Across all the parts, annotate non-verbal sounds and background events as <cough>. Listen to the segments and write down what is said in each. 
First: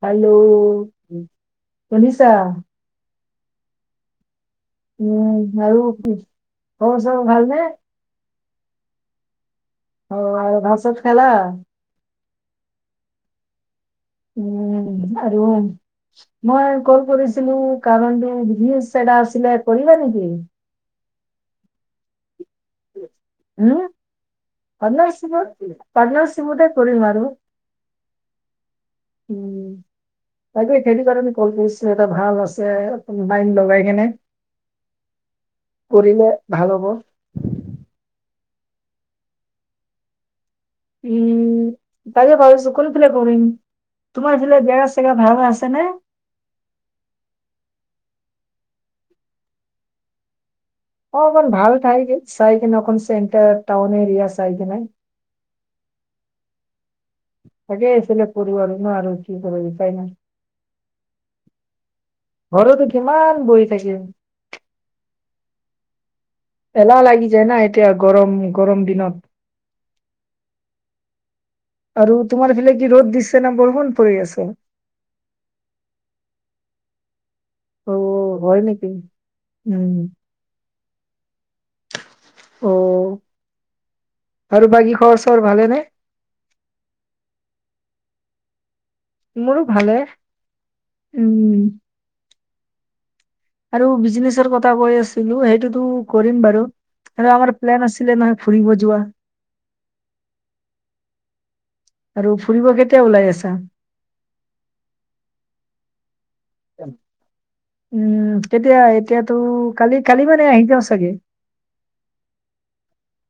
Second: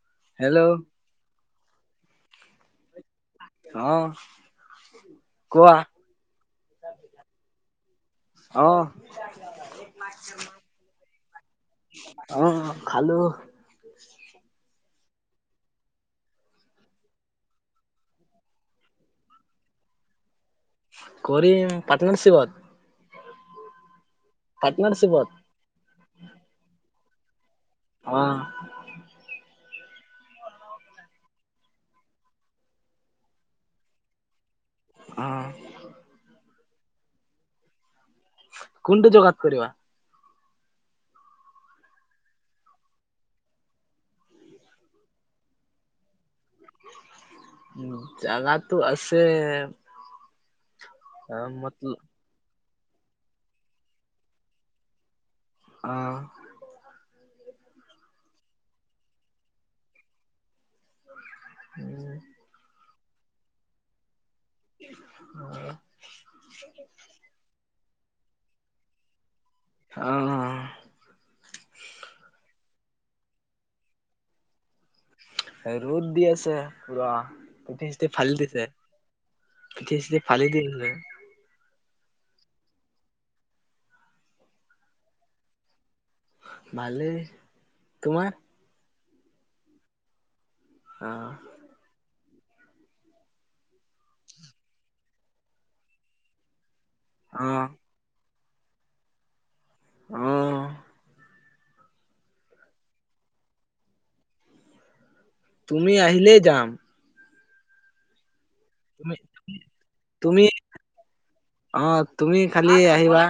Hello শুনিছা অ উম কোৱা আৰু কি খবৰ সবৰ ভাল নে? অ অ আৰু ভাত চাত খালা? অ খালো। উম আৰু মই কল কৰিছিলো কাৰণটো বিজনেছ এটা আছিলে, কৰিবা নেকি? কৰিম, পাৰ্টনাৰশ্বিপত? উম, পাৰ্টনাৰশ্বিপত, পাৰ্টনাৰশ্বিপতে কৰিম আৰু। অ উম বাকী খেতি কাৰণে কল কৰিছোঁ এটা ভাল আছে অনলাইন লগাই কিনে। অ কৰিলে ভাল হ'ব। কোনটো যোগাত কৰিবা? উম তাকে ভাবিছো কোনফালে কৰিম, তোমাৰ ফালে জেগা চেগা ভাল আছে নে? <inaudible> জাগাটো আছে? অ অকন আহ ভাল মতলব ঠাই চাই কিনে অকন চেণ্টাৰ টাউন এৰিয়া চাই কিনে। আহ। তাকেই আছিলে কৰিব আৰু কি কৰিম উপায় নাই। উম। ঘৰতো কিমান বহি থাকিম। আ। এলাহ লাগি যায় না এতিয়া গৰম গৰম দিনত। আৰু তোমাৰ <unintelligible> ফালে কি ৰ'দ দিছে না বৰষুণ পৰি আছে? ৰ'দ দি আছে পুৰা। পিঠি অ চিঠি ফালি হয় দিছে, নেকি পিঠি উম চিঠি ফালি দিছে। অ আৰু বাকী খবৰ সবৰ ভালে নে? ভালেই, তোমাৰ? মোৰো ভালে। আহ। উম আৰু বিজনেচৰ কথা কৈ আছিলো, সেইটোতো কৰিম বাৰু আৰু অ আমাৰ প্লেন আছিলে না। ফুবিব জোৱা। অহ। আৰু ফুৰিব কেতিয়া ওলাই আছা? তুমি আহিলেই যাম। উম, কেতিয়া, তুমি এতিয়াতো কালি-কালি মানে তুমি আহি যাওঁ চাগে! অ', তুমি খালি আহিবা।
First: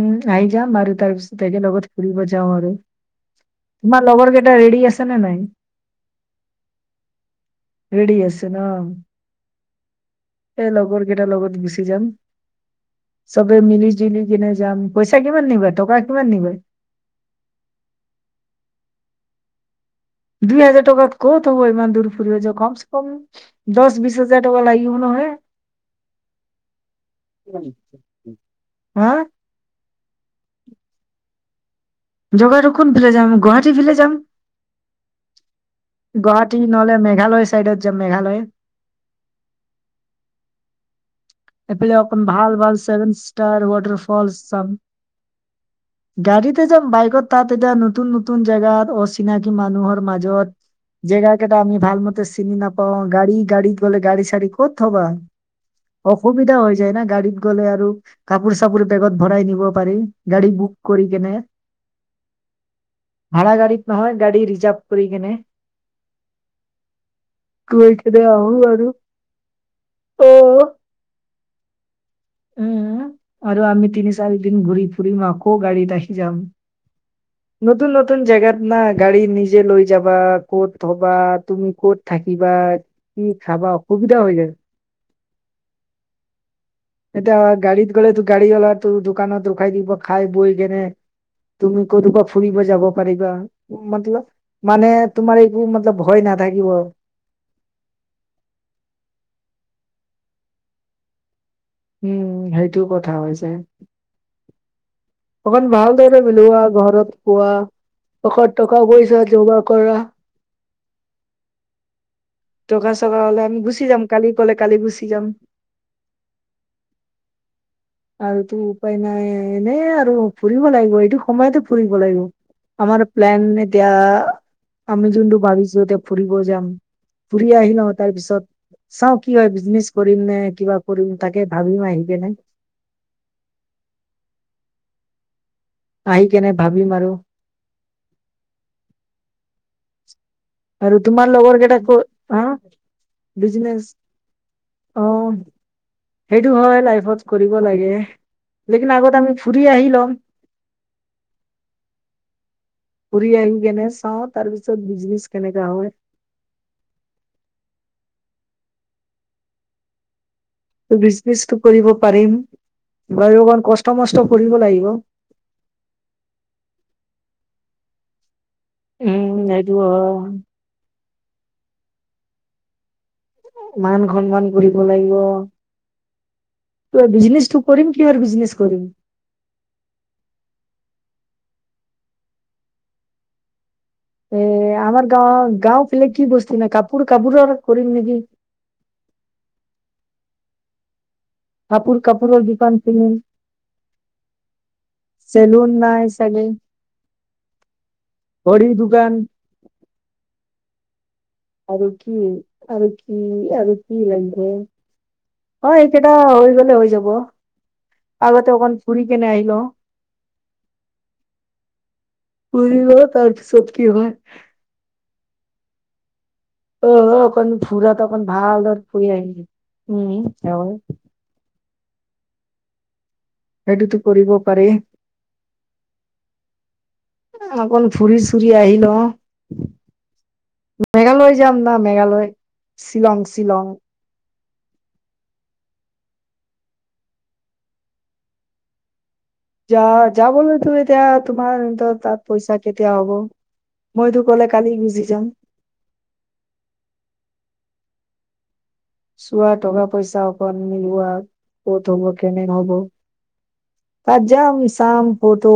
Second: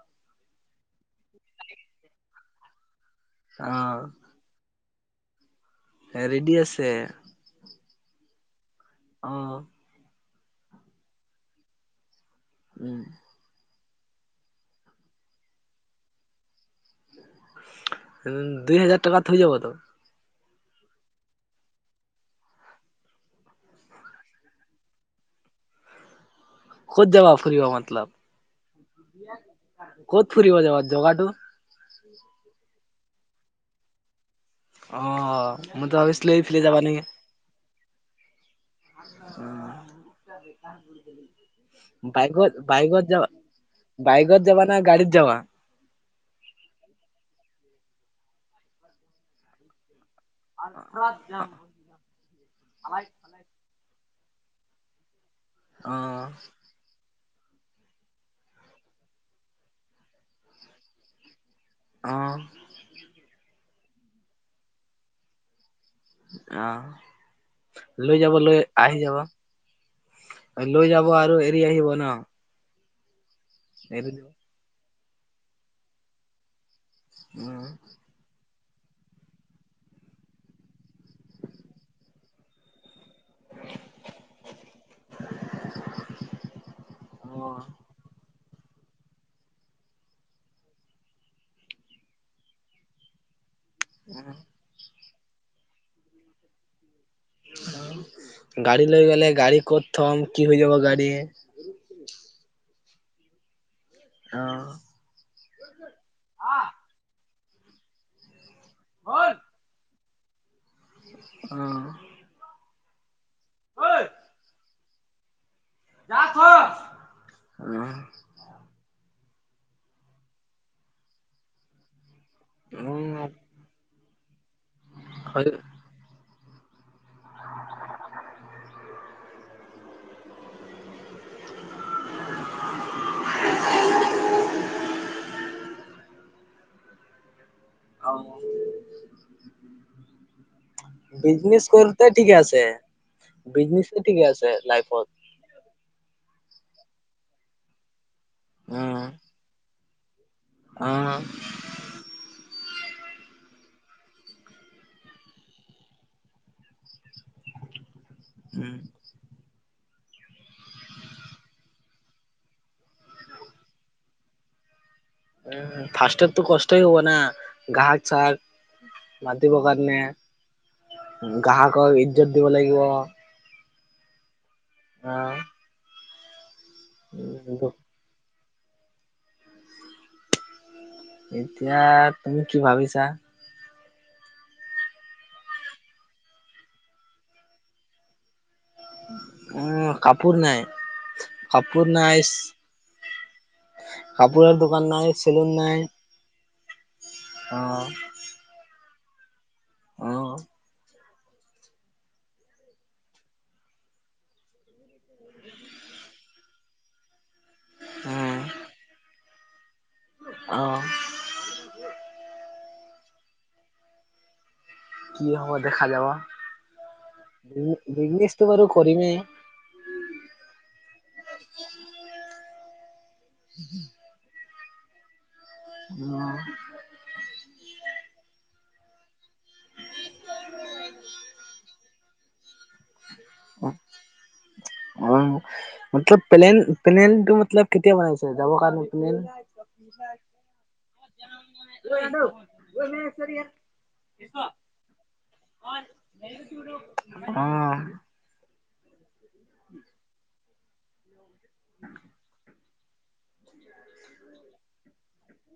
উম, আহি যাম, আৰু তাৰপিছত একেলগত ফুৰিব আৰু, তোমাৰ লগৰকেইটা ৰেডী আছে নে নাই? ৰেডী আছে। ৰেডী আছে ন! অ। এই লগৰ কেইটাৰ লগত গুচি যাম, উম চবে মিলি-জুলি কিনে যাম, পইচা কিমান নিবা, টকা কিমান নিবা? উম, দুই হাজাৰ টকাত হৈ যাব তো। দুই হাজাৰ টকাত ক'ত হ'ব, ইমান দূৰ ফুৰিব যোৱা, কমছে-কম দহ-বিশছ হাজাৰ টকা লাগিব নহয়। <inaudible> ক'ত যাবা ফুৰিব মতলব? হা? ক'ত ফুৰিব যাবা, যগাটো? জোগাটো কোনফালে যাম, গুৱাহাটী ফালে যাম। অ মই তো ভাবিছিলো গুৱাহাটী এইফালে নহ'লে, মেঘালয় চাইডত যাম, মেঘালয়। উম <unintelligible> এইফালে অকণ ভাল বাইকত ভাল বাইকত ছেভেন যাবা ষ্টাৰ ৱাটাৰ ফলচ বাইকত যাবা চাম। না গাড়ীত যাব আ <unintelligible> গাড়ীতে যাম বাইকত তাত এতিয়া নতুন নতুন জেগাত অচিনাকি মানুহৰ মাজে য'ত জেগা কেইটা আমি ভাল মতে চিনি নাপাওঁ গাড়ী গাড়ী গ'লে গাড়ী চাৰি ক'ত থবা, অ অসুবিধা হৈ যায় ন! গাড়ি গ'লে আৰু কাপোৰ-চাপোৰ বেগত ভৰাই নিব পাৰি, গাড়ী বুক কৰি কেনে। আহ। ভাড়া গাড়ীত নহয়, গাড়ী ৰিজাৰ্ভ কৰি কেনে। আহ, গৈ লৈ কেনে যাব, আহো লৈ আৰু আহি যাব। অ লৈ যাব আৰু এৰি আহিব ন'। উম আৰু আমি এৰি তিনি দিব চাৰি দিন ঘূৰি ফুৰিম আকৌ গাড়ীত আহি যাম উম নতুন নতুন জেগাৰ নাই গাড়ী নিজে লৈ যাবা ক'ত থ'বা, তুমি ক'ত থাকিবা, কি খাবা? অসুবিধা হৈ যায়। অ এতিয়া গাড়ীত গ'লেতো গাড়ীঅলা তোৰ দোকানত ৰখাই দিব খাই বৈ কেনে তুমি কতোপা ফুৰিব যাব পাৰিবা মতল মানে তোমাৰ একো মতলব ভয় নাথাকিব গাড়ী লৈ গ'লে গাড়ী ক'ত থম, কি হৈ যাব গাড়ী? সেটো কথা হৈ যাই। আহ তখন ভালদৰে মিলোৱা ঘৰত কোৱা টকা পইচা যোগাৰ কৰা আহ টকা চকা হ'লে আমি গুচি যাম কালি ক'লে কালি গুচি যাম অ আৰু তো উপায় নাই এনেই আৰু ফুৰিব লাগিব এইটো সময়তে ফুৰিব লাগিব আমাৰ উম প্লেন এতিয়া, আমি যোনটো হয় ভাবিছো এতিয়া ফুৰিব যাম ফুৰি আহি লওঁ তাৰ পিছত চাওঁ কি হয় বিজনেচ কৰিম নে কিবা কৰিম তাকে ভাবিম আহি কেনে <inaudible> আহি কেনে ভাবিম আৰু অ'। আৰু তোমাৰ লগৰ বিজনেছ কেইটা ক কৰোতে ঠিকে হা আছে বিজনেচ ঠিকে আছে অ লাইফত সেইটো হয় লাইফত কৰিব লাগে, লেকিন আগত আমি ফুৰি আহি ল'ম। আহ। পৰিয়াল কেনে চাওঁ তাৰ পিছত বিজনেচ কেনেকা হয়। উম। বিজনেচটো কৰিব পাৰিম, বাৰু অকমান কষ্ট মষ্ট কৰিব লাগিব। উম ফাৰ্ষ্টাৰতো কষ্টই হ'ব না, ঘক চাক উম মাতিব এইটো কাৰণে হয় গ্ৰাহকক ইজ্জত দিব লাগিব। মান সন্মান কৰিব লাগিব। অহ ত' বিজনেচটো কৰিম কিহৰ বিজনেছ কৰিম? এতিয়া তুমি কি ভাবিছা? এ আমাৰ গাঁৱৰ গাওঁ ফালে কি বস্ত নাই কাপোৰ কাপোৰৰ কৰিম নেকি? উ কাপোৰ নাই, কাপোৰ নাই কাপোৰৰ দোকান খুলিম কাপোৰৰ দোকান নাই, চেলুন নাই অ'। গান। আহ। আৰু কি, আৰু কি, আৰু কি লাগব? হয়। এইকেইটা হৈ গলে হৈ যাব। আগতে অকন ফুৰী কেনে আহিলো। আহ। প তাৰপাছত কি হয়? কি হ'ব দেখা যাব? আহ অকণ ফুৰাটো অক বিজনেচটো বাৰু ভালৰ ফুৰি কৰিমেই আহিম, উম <unintelligible> সেইটোতো কৰিব পাৰি। অকন ফুৰি-চুৰি আহিলো। অ মেঘালয় যাম না, মেঘালয় শ্বিলং- অহ শ্বিলং অ মতলপ পলেন পেনেলটো মতলপ কেতিয়া বনাইছে? যাবৰ কাৰণে পেনেল যা যাবলৈতো এতিয়া তোমাৰ তাত অ পইচা কেতিয়া হ'ব। মইতো গ'লে কালি গুজি যাম। আহ। চোৱা টকা-পইচা অক মিলোৱা ক'ত হব, কেনে হব তাত যাম, চাম ফট উ।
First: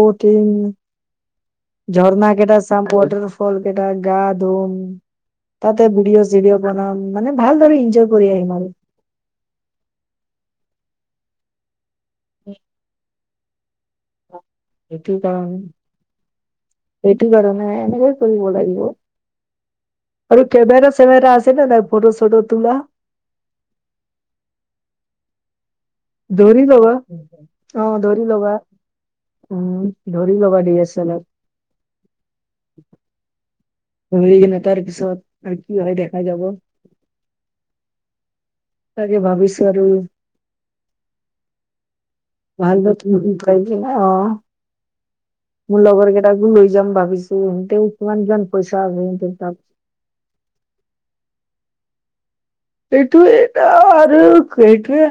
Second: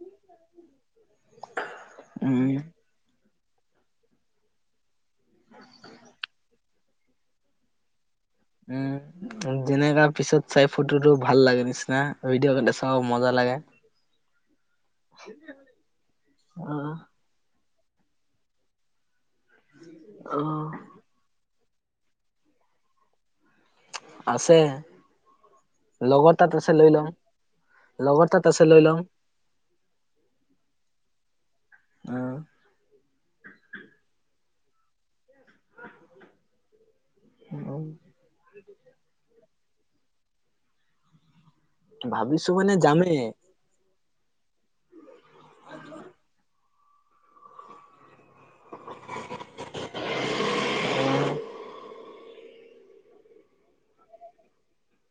ঝৰ্ণা উম কেইটা চাম, ৱাটাৰ ফল কেইটা, গা ধুম তাতে ভিডিঅ- চিডিঅ বনাম, মানে ভালদৰে এনজয় উম যেনেকা পিছত চাই ফটোটো ভাল লাগে নিচিনা। ভিডিঅ' কটা চাও মজা লাগে। সেইটো কাৰণে, অ সেইটো কাৰণে এনেকৈ কৰিব লাগিব। অ আৰু কেমেৰা - চেমেৰা আছে ন নাই? ফটটো চটটো তুলা। আছে। লগৰ তাত দৌৰি আছে দাব লৈ ল'ম <unintelligible> অ লগৰ ধৰি তাত লবা, আছে লৈ ল'ম উম ধৰি লগা ডি এছ এল আহ। ধৰি কিনে তাৰ পিছত আৰু কি হয় দেখা যাব অ তাকে ভাবিছ আৰু ভাবিছো মানে ভাল প যামেই <unintelligible> অ মোৰ লগৰ কেইটাকো লৈছে যাম ভাবিছো। তেঠ <unintelligible> ন যান পইচা আৰু তোব উ <unintelligible> সেইটোৱে এটা আৰু সেইটোৱে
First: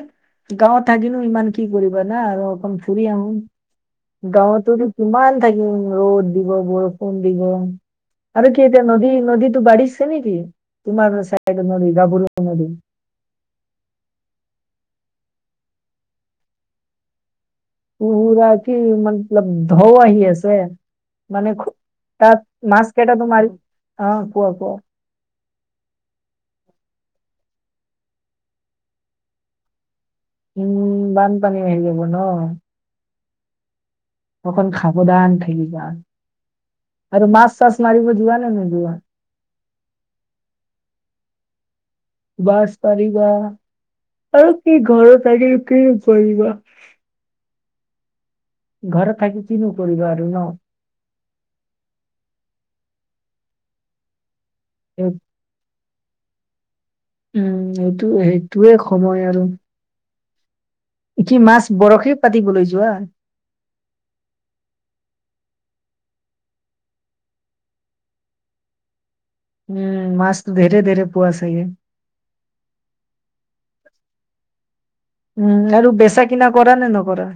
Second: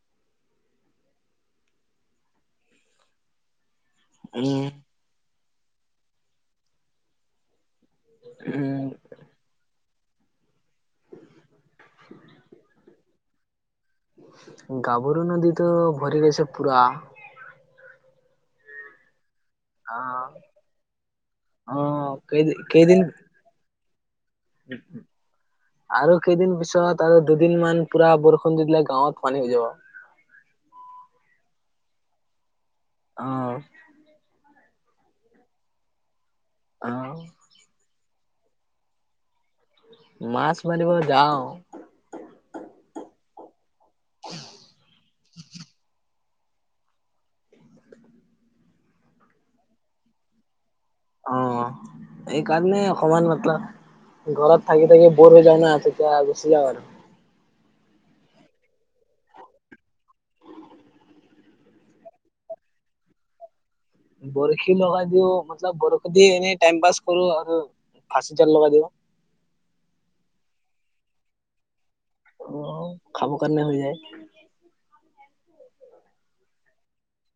গাঁৱত থাকিলো ইমান কি কৰিবা না আৰু অকণ ফুৰি আহু। উম গাঁৱততো কিমান থাকিম ৰ'দ দিব, বৰষুণ দিব। আৰু কি উম এতিয়া নদী, নদীটো বাঢ়িছে নেকি? জন দ <unintelligible> গাভৰু নদীটো ভৰি গৈছে পুৰা। উৰাতি ম <unintelligible> অ ধোৱা আহ আছে। মানে খ অ কেই তাত মাছ কেইদিন কেইটাটো মাৰ অ কোৱা কোৱ আৰু কেইদিন পিছত আৰু দুদিন মান পুৰা বৰষুণ দি দিলে গাঁৱত পানী হৈ যাব। উম। বানপানী হৈ যাব ন? অ অকণ সাৱধান থাকিবা অ', আৰু মাছ- চাছ মাৰিব যোৱা নাই ন যোৱা মাছ মাৰিব যাওঁ। বাছ পাৰিবা, আৰু কি ঘৰ তাকি কি প ঘৰত থাকি কিনো কৰিবা আৰু ন! অ, এই কাৰণে অকনমান মতলব, ঘৰত থাকি-থাকি এই- বৰ হৈ যাও না, ত' <unintelligible> উম এইটো সেইটোৱে সময় আৰু কি মাছ, বৰশে পাতিবলৈ যোৱা? বৰশী লগাই দিওঁ মতলপ বৰশী দি এনে টাইম পাছ কৰো আৰু ফাঁচি জাল লগাই দিব উম। মাছ ধৰে-ধৰে পোৱা চ অ খাব কাৰণে হৈ যায় উম আৰু বেচা কিনা কৰা নে নকৰা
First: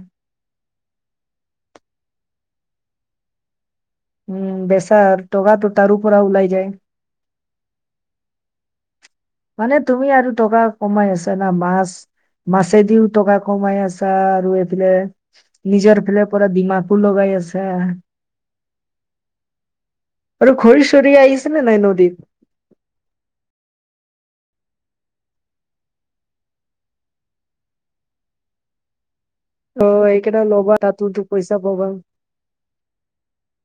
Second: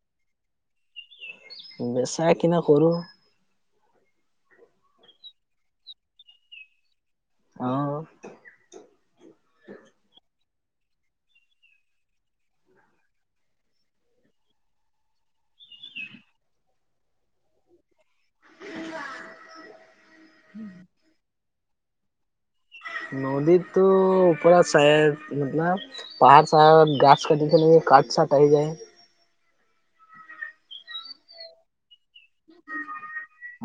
বেচা কিনা কৰো উম বেচাৰ টকাটো তাৰো পৰা ওলাই যায় অহ মানে তুমি আৰু টকা কমাই আছে না মাছ মাছেদিও টকা কমাই আছা আৰু এইফালে নিজৰ ফালে পৰা দিমাকো লগাই আছা আৰু খৰি চৰি আহিছে নে নাই নদীত নদীতো <unintelligible> পাহাৰ চাহৰত গাছ কাটি খলে কঠ চাঠ আহি যায় অ এইকেইটা ল'বা তাতো তো পইচা পাবা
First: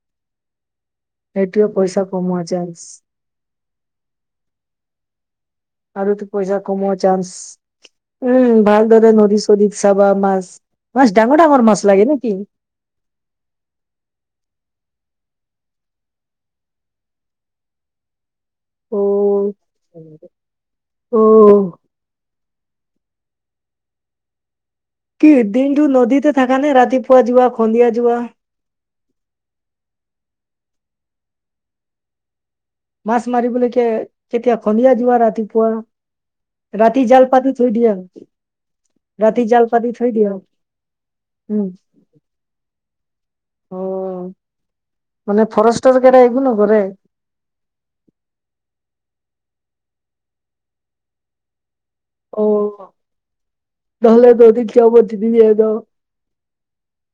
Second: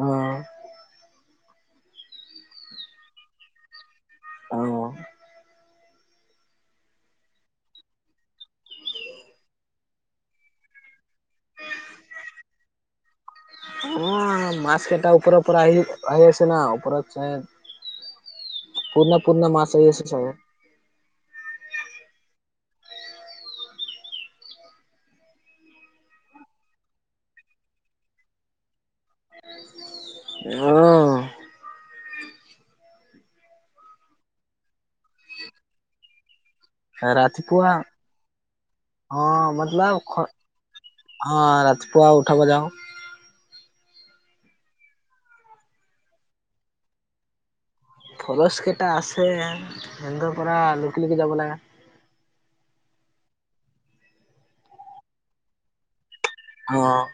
অহ সেইটোৱে পইচা কমোৱা চান্স অ আৰু ত পইচা কমোৱা চান্স উম ভাল ধৰে নদী চদীত চাবা মাছ মাছ ডাঙৰ ডাঙৰ মাছ লাগে নেকি <inaudible> উম মাছ কেইটা ওপৰৰ পৰা আহি আহি আছে না ওপৰত <unintelligible> পূৰ্ণা অ', পূৰ্ণা মাছ আহি আছে চাগ অ', কি দিনটো নদীতে থাকা নে ৰাতিপুৱা যোৱা খন্দিয়া যোৱা অহ মাছ মাৰিবলৈকে কেতিয়া সন্ধিয়া যোৱা ৰাতিপুৱা ৰাতি জাল পাতো ৰাতিপুৱা থৈ দিয়া অ' মতলব উম অ' ৰাতিপুৱা উঠাব যাও। অ' মানে ফৰেষ্টৰ কেৰা এইগ নো কৰে ফৰচ কেইটা আছে এ পৰা লুক লকে যাব লাগা <unintelligible> অ' নলে দ দি যাব তিবি দি এদ অ'।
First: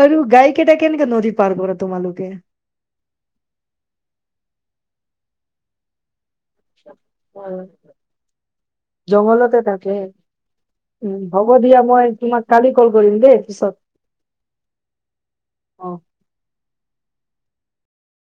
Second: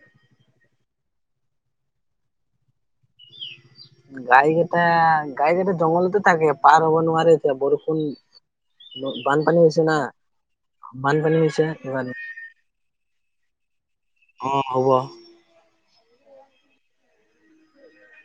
আৰু গাইকেইটা কেনেকে নদী পাৰ কৰে তোমালোকে? গাইকেইটা গাইকেইটা জংঘলতে থাকে পাৰ হ'ব নোৱাৰে এতিয়া হয়, বৰষুণ জংঘলতে বানপানী হৈছে থাকে না। উম বানপানী হ'ব হৈছে দিয়া মই সেইকাৰণে তোমাক কালি কল কৰিম দেই পিছত। অ' হ'ব। অ'।